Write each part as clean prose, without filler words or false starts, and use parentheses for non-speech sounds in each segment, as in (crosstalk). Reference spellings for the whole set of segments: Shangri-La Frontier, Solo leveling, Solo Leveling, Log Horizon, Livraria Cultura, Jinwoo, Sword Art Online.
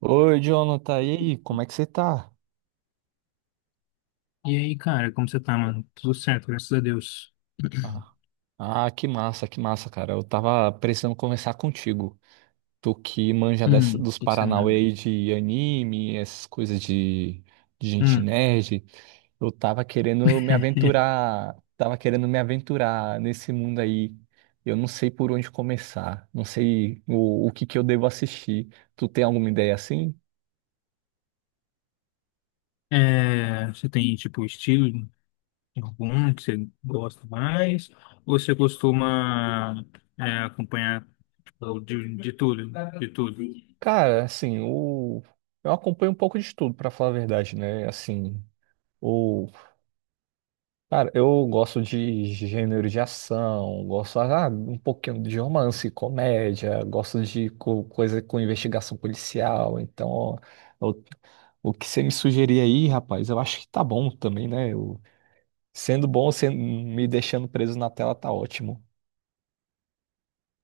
Oi, Jonathan, e aí, como é que você tá? E aí, cara, como você tá, mano? Tudo certo, graças a Deus. Ah, (clears throat) que massa, cara. Eu tava precisando conversar contigo. Tu que manja dos o que que você Paranauê manda? aí de anime, essas coisas de gente Hum. nerd. Eu tava querendo me (laughs) aventurar, tava querendo me aventurar nesse mundo aí. Eu não sei por onde começar, não sei o que que eu devo assistir. Tu tem alguma ideia assim? É, você tem, tipo, estilo algum que você gosta mais? Ou você costuma acompanhar tipo, de tudo? De tudo. Cara, assim, eu acompanho um pouco de tudo, pra falar a verdade, né? Assim. O Cara, eu gosto de gênero de ação, gosto um pouquinho de romance, comédia, gosto de coisa com investigação policial. Então, ó, o, o que você me sugerir aí, rapaz, eu acho que tá bom também, né? Sendo bom, sendo, me deixando preso na tela tá ótimo.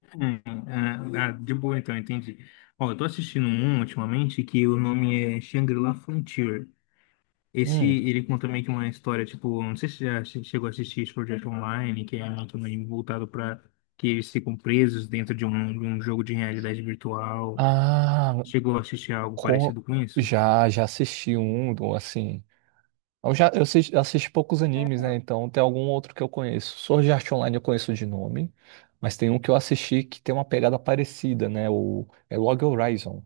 Hum, de boa, então, entendi. Ó, eu tô assistindo um ultimamente que o nome é Shangri-La Frontier. Esse, Hum. ele conta meio que uma história, tipo, não sei se chegou a assistir esse projeto online, que é meio que um anime voltado para que eles ficam presos dentro de um jogo de realidade virtual. Ah, Chegou a assistir algo com parecido com isso? Já assisti um, assim. Eu assisti poucos animes, né? Então tem algum outro que eu conheço. Sword Art Online eu conheço de nome, mas tem um que eu assisti que tem uma pegada parecida, né? O é Log Horizon.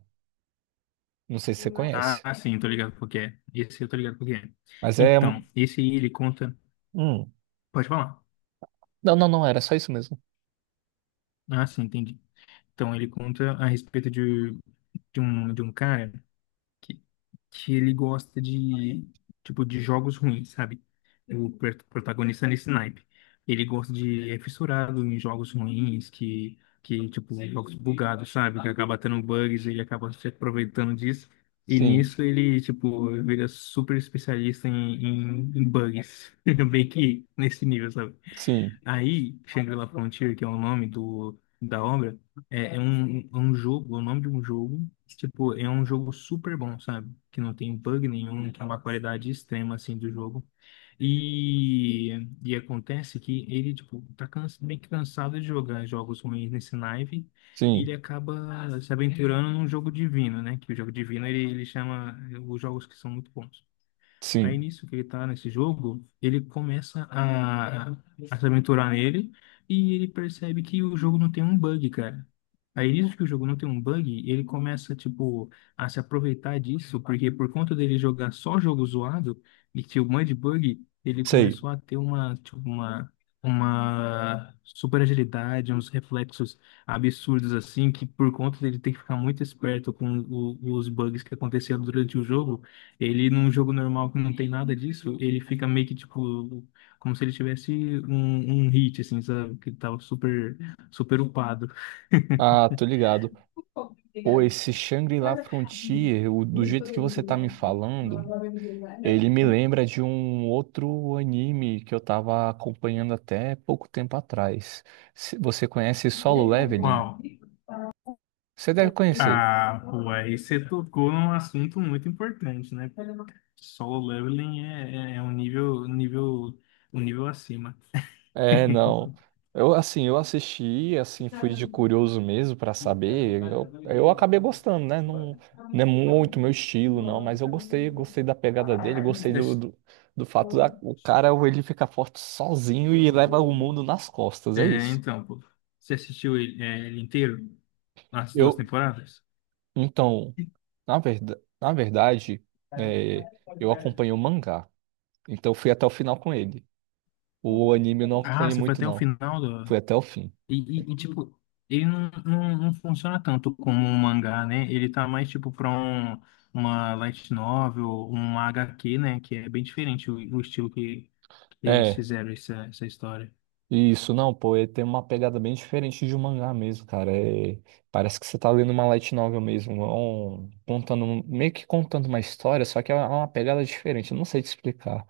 Não sei se você conhece, Ah, sim, tô ligado porque é. Esse eu tô ligado porque é. mas é um, Então, esse aí ele conta. hum. Pode falar. Não, era só isso mesmo. Ah, sim, entendi. Então, ele conta a respeito de um cara, que, que ele gosta de, tipo, de jogos ruins, sabe? O protagonista é nesse naipe. Ele gosta de, é fissurado em jogos ruins, que, tipo, jogos bugados, sabe? Que acaba tendo bugs, ele acaba se aproveitando disso. E Sim, nisso ele, tipo, vira super especialista em bugs. (laughs) Bem que nesse nível, sabe. sim, Aí, Shangri-La Frontier, que é o nome do, da obra, é, é um jogo, é o nome de um jogo, tipo, é um jogo super bom, sabe? Que não tem bug nenhum, que é uma qualidade extrema, assim, do jogo. E, e acontece que ele, tipo, tá cansa, meio que cansado de jogar jogos ruins nesse Nive, e ele sim, acaba se aventurando num jogo divino, né? Que o jogo divino, ele chama os jogos que são muito bons. Aí sim. nisso que ele tá nesse jogo, ele começa a se aventurar nele e ele percebe que o jogo não tem um bug, cara. Aí nisso que o jogo não tem um bug, ele começa, tipo, a se aproveitar disso, porque por conta dele jogar só jogo zoado e tinha um monte de bug, ele Sei. começou a ter uma, tipo, uma super agilidade, uns reflexos absurdos assim, que por conta dele ter que ficar muito esperto com os bugs que aconteciam durante o jogo, ele, num jogo normal que não tem nada disso, ele fica meio que, tipo, como se ele tivesse um, um hit, assim, sabe? Que ele tava super, super upado. Ah, tô (laughs) ligado. Pô, esse Shangri-La Frontier, do jeito que você tá me falando, ele me lembra de um outro anime que eu tava acompanhando até pouco tempo atrás. Você conhece Solo Uau. Leveling? Você deve conhecer. Ah, pô, aí você tocou num assunto muito importante, né? Solo leveling é, é um nível, um nível, um nível acima. É, não. Eu assim, eu assisti, assim, fui de curioso mesmo pra saber. Eu acabei Você. gostando, né? Não, não é muito meu estilo, não, mas eu gostei, gostei da pegada dele, gostei do, do fato da o cara ele fica forte sozinho e leva o mundo nas costas, é É, isso. então, pô, você assistiu ele, é, ele inteiro? As duas Eu, temporadas? então, na verdade, é, eu acompanhei o mangá. Então fui até o final com ele. O anime eu não Ah, acompanhei você foi muito, até o não. final do... Fui até o fim. E, e, tipo, ele não, não funciona tanto como um mangá, né? Ele tá mais, tipo, pra um, uma light novel, uma HQ, né? Que é bem diferente o estilo que eles É, fizeram essa, essa história. isso, não, pô, ele tem uma pegada bem diferente de um mangá mesmo, cara. É, parece que você tá lendo uma light novel mesmo. Contando, um, meio que contando uma história, só que é uma pegada diferente. Eu não sei te explicar.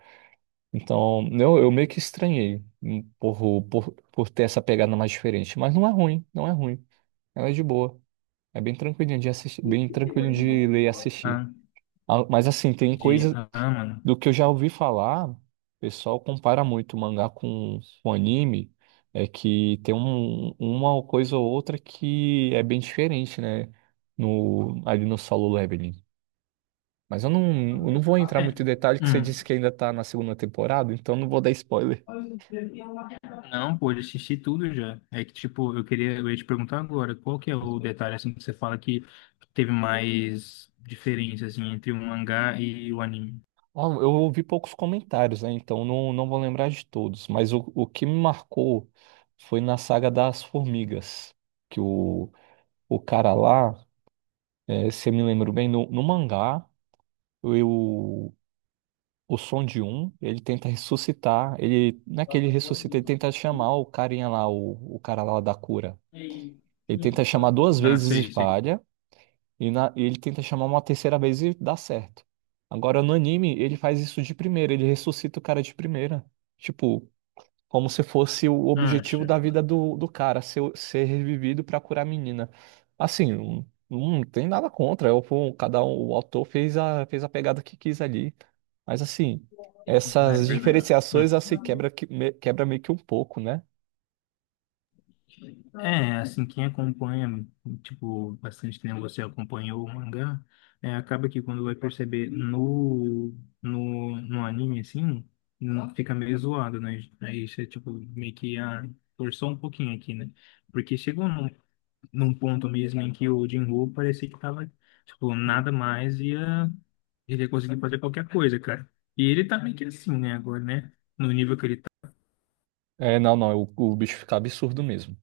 Então, eu meio que estranhei por ter essa pegada mais diferente. Mas não é ruim, não é ruim. Ela é de boa. É bem tranquilinho de assistir, bem tranquilo de ler e assistir. Ah, Ah, mas assim, tem de. coisa Ah, mano. do que eu já ouvi falar, o pessoal compara muito o mangá com o anime, é que tem uma coisa ou outra que é bem diferente, né? No, ali no Solo Leveling. Mas eu não vou entrar É. muito em detalhe, que você Hum. disse que ainda tá na segunda temporada, então eu não vou dar spoiler. Não, pô, eu assisti tudo já. É que, tipo, eu queria, eu ia te perguntar agora, qual que é o detalhe, assim, que você fala que teve mais diferença, assim, entre o mangá e o anime? Ó, eu ouvi poucos comentários, né? Então não, não vou lembrar de todos. Mas o que me marcou foi na saga das formigas. Que o cara lá, é, se eu me lembro bem, no mangá, o, o Som de Um, ele tenta ressuscitar. Ele, não é que ele ressuscita, ele tenta chamar o carinha lá, o cara lá da cura. Ele tenta chamar duas Ah, vezes e sei, sei. falha. E, ele tenta chamar uma terceira vez e dá certo. Agora, no anime, ele faz isso de primeira, ele ressuscita o cara de primeira. Tipo, como se fosse o Ah, objetivo acha. da vida do cara, ser, ser revivido pra curar a menina. Assim, não, não tem nada contra. Eu, pô, cada um, o autor fez fez a pegada que quis ali. Mas assim, É essas verdade. Hum. diferenciações assim quebra, quebra meio que um pouco, né? É, assim, quem acompanha, tipo, bastante tempo você acompanhou o mangá, é, acaba que quando vai perceber no, no anime, assim, não, fica meio zoado, né? Aí você, tipo, meio que ah, forçou um pouquinho aqui, né? Porque chegou num, num ponto mesmo em que o Jinwoo parecia que tava, tipo, Sim. nada mais ia, ele ia conseguir fazer qualquer coisa, cara. E ele tá meio que assim, né, agora, né? No nível que ele tá. É, não, não, o bicho fica absurdo mesmo.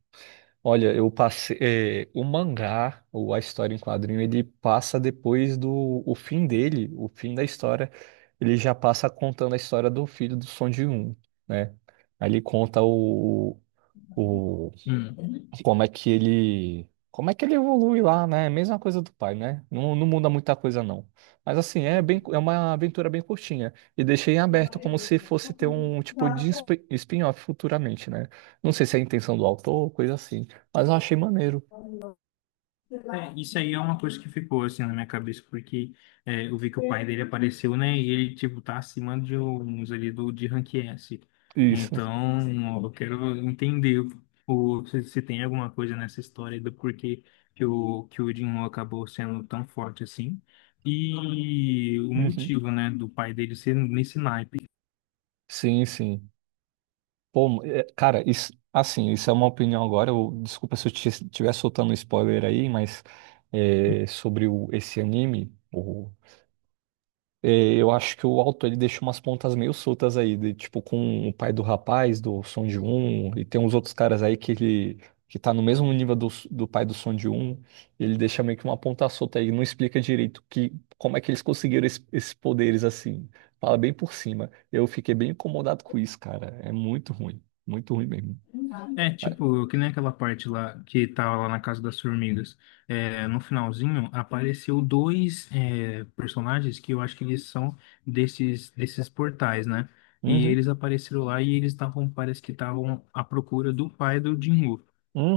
Olha, eu passei. Eh, o mangá, ou a história em quadrinho, ele passa depois do o fim dele, o fim da história. Ele já passa contando a história do filho do Son de Um, né? Aí ele conta o, como é que ele, como é que ele evolui lá, né? Mesma coisa do pai, né? Não, não muda muita coisa não. Mas assim, é Hum. bem, é uma aventura bem curtinha e deixei em aberto como se fosse ter um tipo de spin-off futuramente, né? Não sei se é a intenção do autor ou coisa assim, mas eu achei maneiro É, isso aí é uma coisa que ficou assim na minha cabeça, porque é, eu vi que o pai dele apareceu, né? E ele, tipo, tá acima de uns ali do, de rank S. isso. Então, ó, eu quero entender o, se tem alguma coisa nessa história do porquê que o Jinwoo acabou sendo tão forte assim. E o Uhum. motivo, né, do pai dele ser nesse naipe. Sim, sim. Pô, é, cara, isso, assim, isso é uma opinião agora. Eu, desculpa se eu estiver soltando um spoiler aí, mas é, sobre esse anime, o é, eu acho que o autor ele deixou umas pontas meio soltas aí, de, tipo com o pai do rapaz, do Son de Um e tem uns outros caras aí que tá no mesmo nível do pai do Son de Um, ele deixa meio que uma ponta solta aí, não explica direito que como é que eles conseguiram esses poderes assim. Fala bem por cima. Eu fiquei bem incomodado com isso, cara. É muito ruim mesmo. É, tipo, que nem aquela parte lá que tava lá na Casa das Formigas. É, no finalzinho apareceu dois é, personagens que eu acho que eles são desses, desses portais, né? E Uhum, eles apareceram lá e eles estavam, parece que estavam à procura do pai do Jinwoo.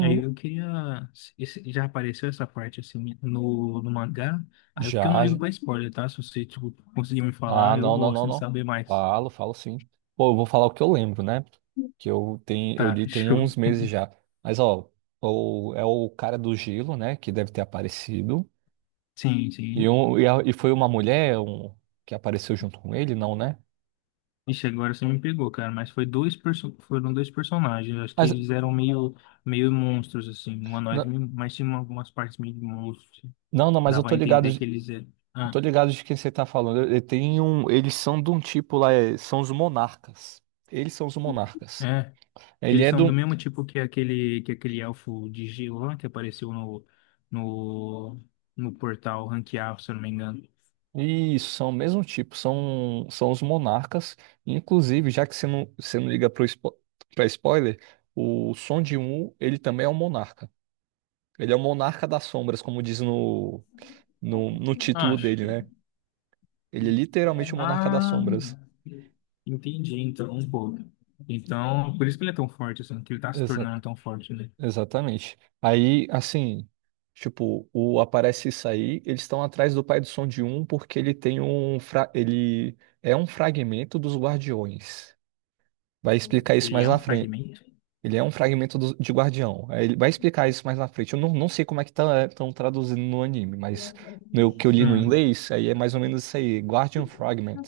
Aí eu queria. Esse. Já apareceu essa parte assim no, no mangá? Aí, porque eu não Já, ligo pra spoiler, tá? Se você, tipo, conseguir me Ah, falar, eu não, não, gosto não, de não. saber mais. Falo, falo sim. Pô, eu vou falar o que eu lembro, né? Que eu tenho, eu Tá, li (laughs) tem fechou. uns meses já. Mas, ó, é o cara do gelo, né? Que deve ter aparecido. Sim, E, sim. um, e, a- e foi uma mulher um, que apareceu junto com ele, não, né? Ixi, agora você me pegou, cara, mas foi dois foram dois personagens, acho que Mas, eles eram meio, meio monstros, assim, n- humanoides, meio, mas tinha algumas partes meio de monstros, não, não, mas eu dava a tô ligado, entender que eles eram, eu ah, tô ligado de quem você tá falando. Ele tem um, eles são de um tipo lá, são os monarcas. Eles são os monarcas. é, Ele eles é são do do mesmo tipo que aquele elfo de gelo lá, que apareceu no, no, no portal ranquear, se eu não me engano, isso, são o mesmo tipo, são, são os monarcas. Inclusive, já que você não liga para spo pra spoiler, o Son de Um ele também é um monarca. Ele é o monarca das sombras, como diz no título acho, dele, né? Ele é literalmente o monarca das ah, sombras. entendi, então, um pouco, então, por isso que ele é tão forte, assim, que ele tá se Exa- tornando tão forte, né? Exatamente. Aí, assim, tipo, o aparece isso aí, eles estão atrás do pai do Som de Um porque ele tem um fra ele é um fragmento dos guardiões. Vai explicar isso Ele mais é na um frente, fragmento? ele é um fragmento de Guardião. Aí ele vai explicar isso mais na frente. Eu não, não sei como é que estão traduzindo no anime, mas no que eu li no Hum, inglês, aí é mais ou menos isso aí, Guardian Fragment.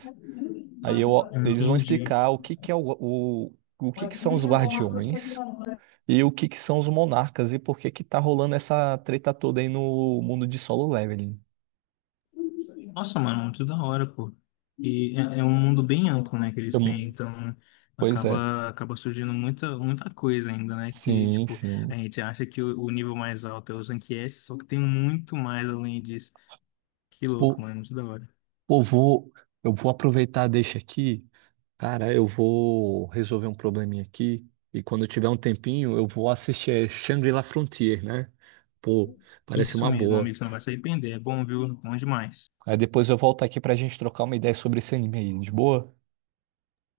Eles vão entendi. explicar o que que é o que que são os Guardiões e o que que são os Monarcas e por que que tá rolando essa treta toda aí no mundo de Solo Leveling. Nossa, mano, muito da hora, pô. E é, é um mundo bem amplo, né, que eles Eu não- têm, então Pois é. acaba, acaba surgindo muita, muita coisa ainda, né, que, Sim, tipo, a sim. gente acha que o nível mais alto é o Rank S, só que tem muito mais além disso. Que louco, Por- mano, muito da hora. Pô, vou, eu vou aproveitar deixa aqui. Cara, eu vou resolver um probleminha aqui. E quando eu tiver um tempinho, eu vou assistir é, Shangri-La Frontier, né? Pô, parece Isso uma mesmo, boa. amigo, você não vai se arrepender, é bom, viu? É bom demais. Aí depois eu volto aqui pra gente trocar uma ideia sobre esse anime aí, de boa?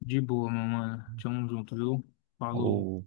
De boa, meu mano. Tamo junto, viu? Falou. Falou.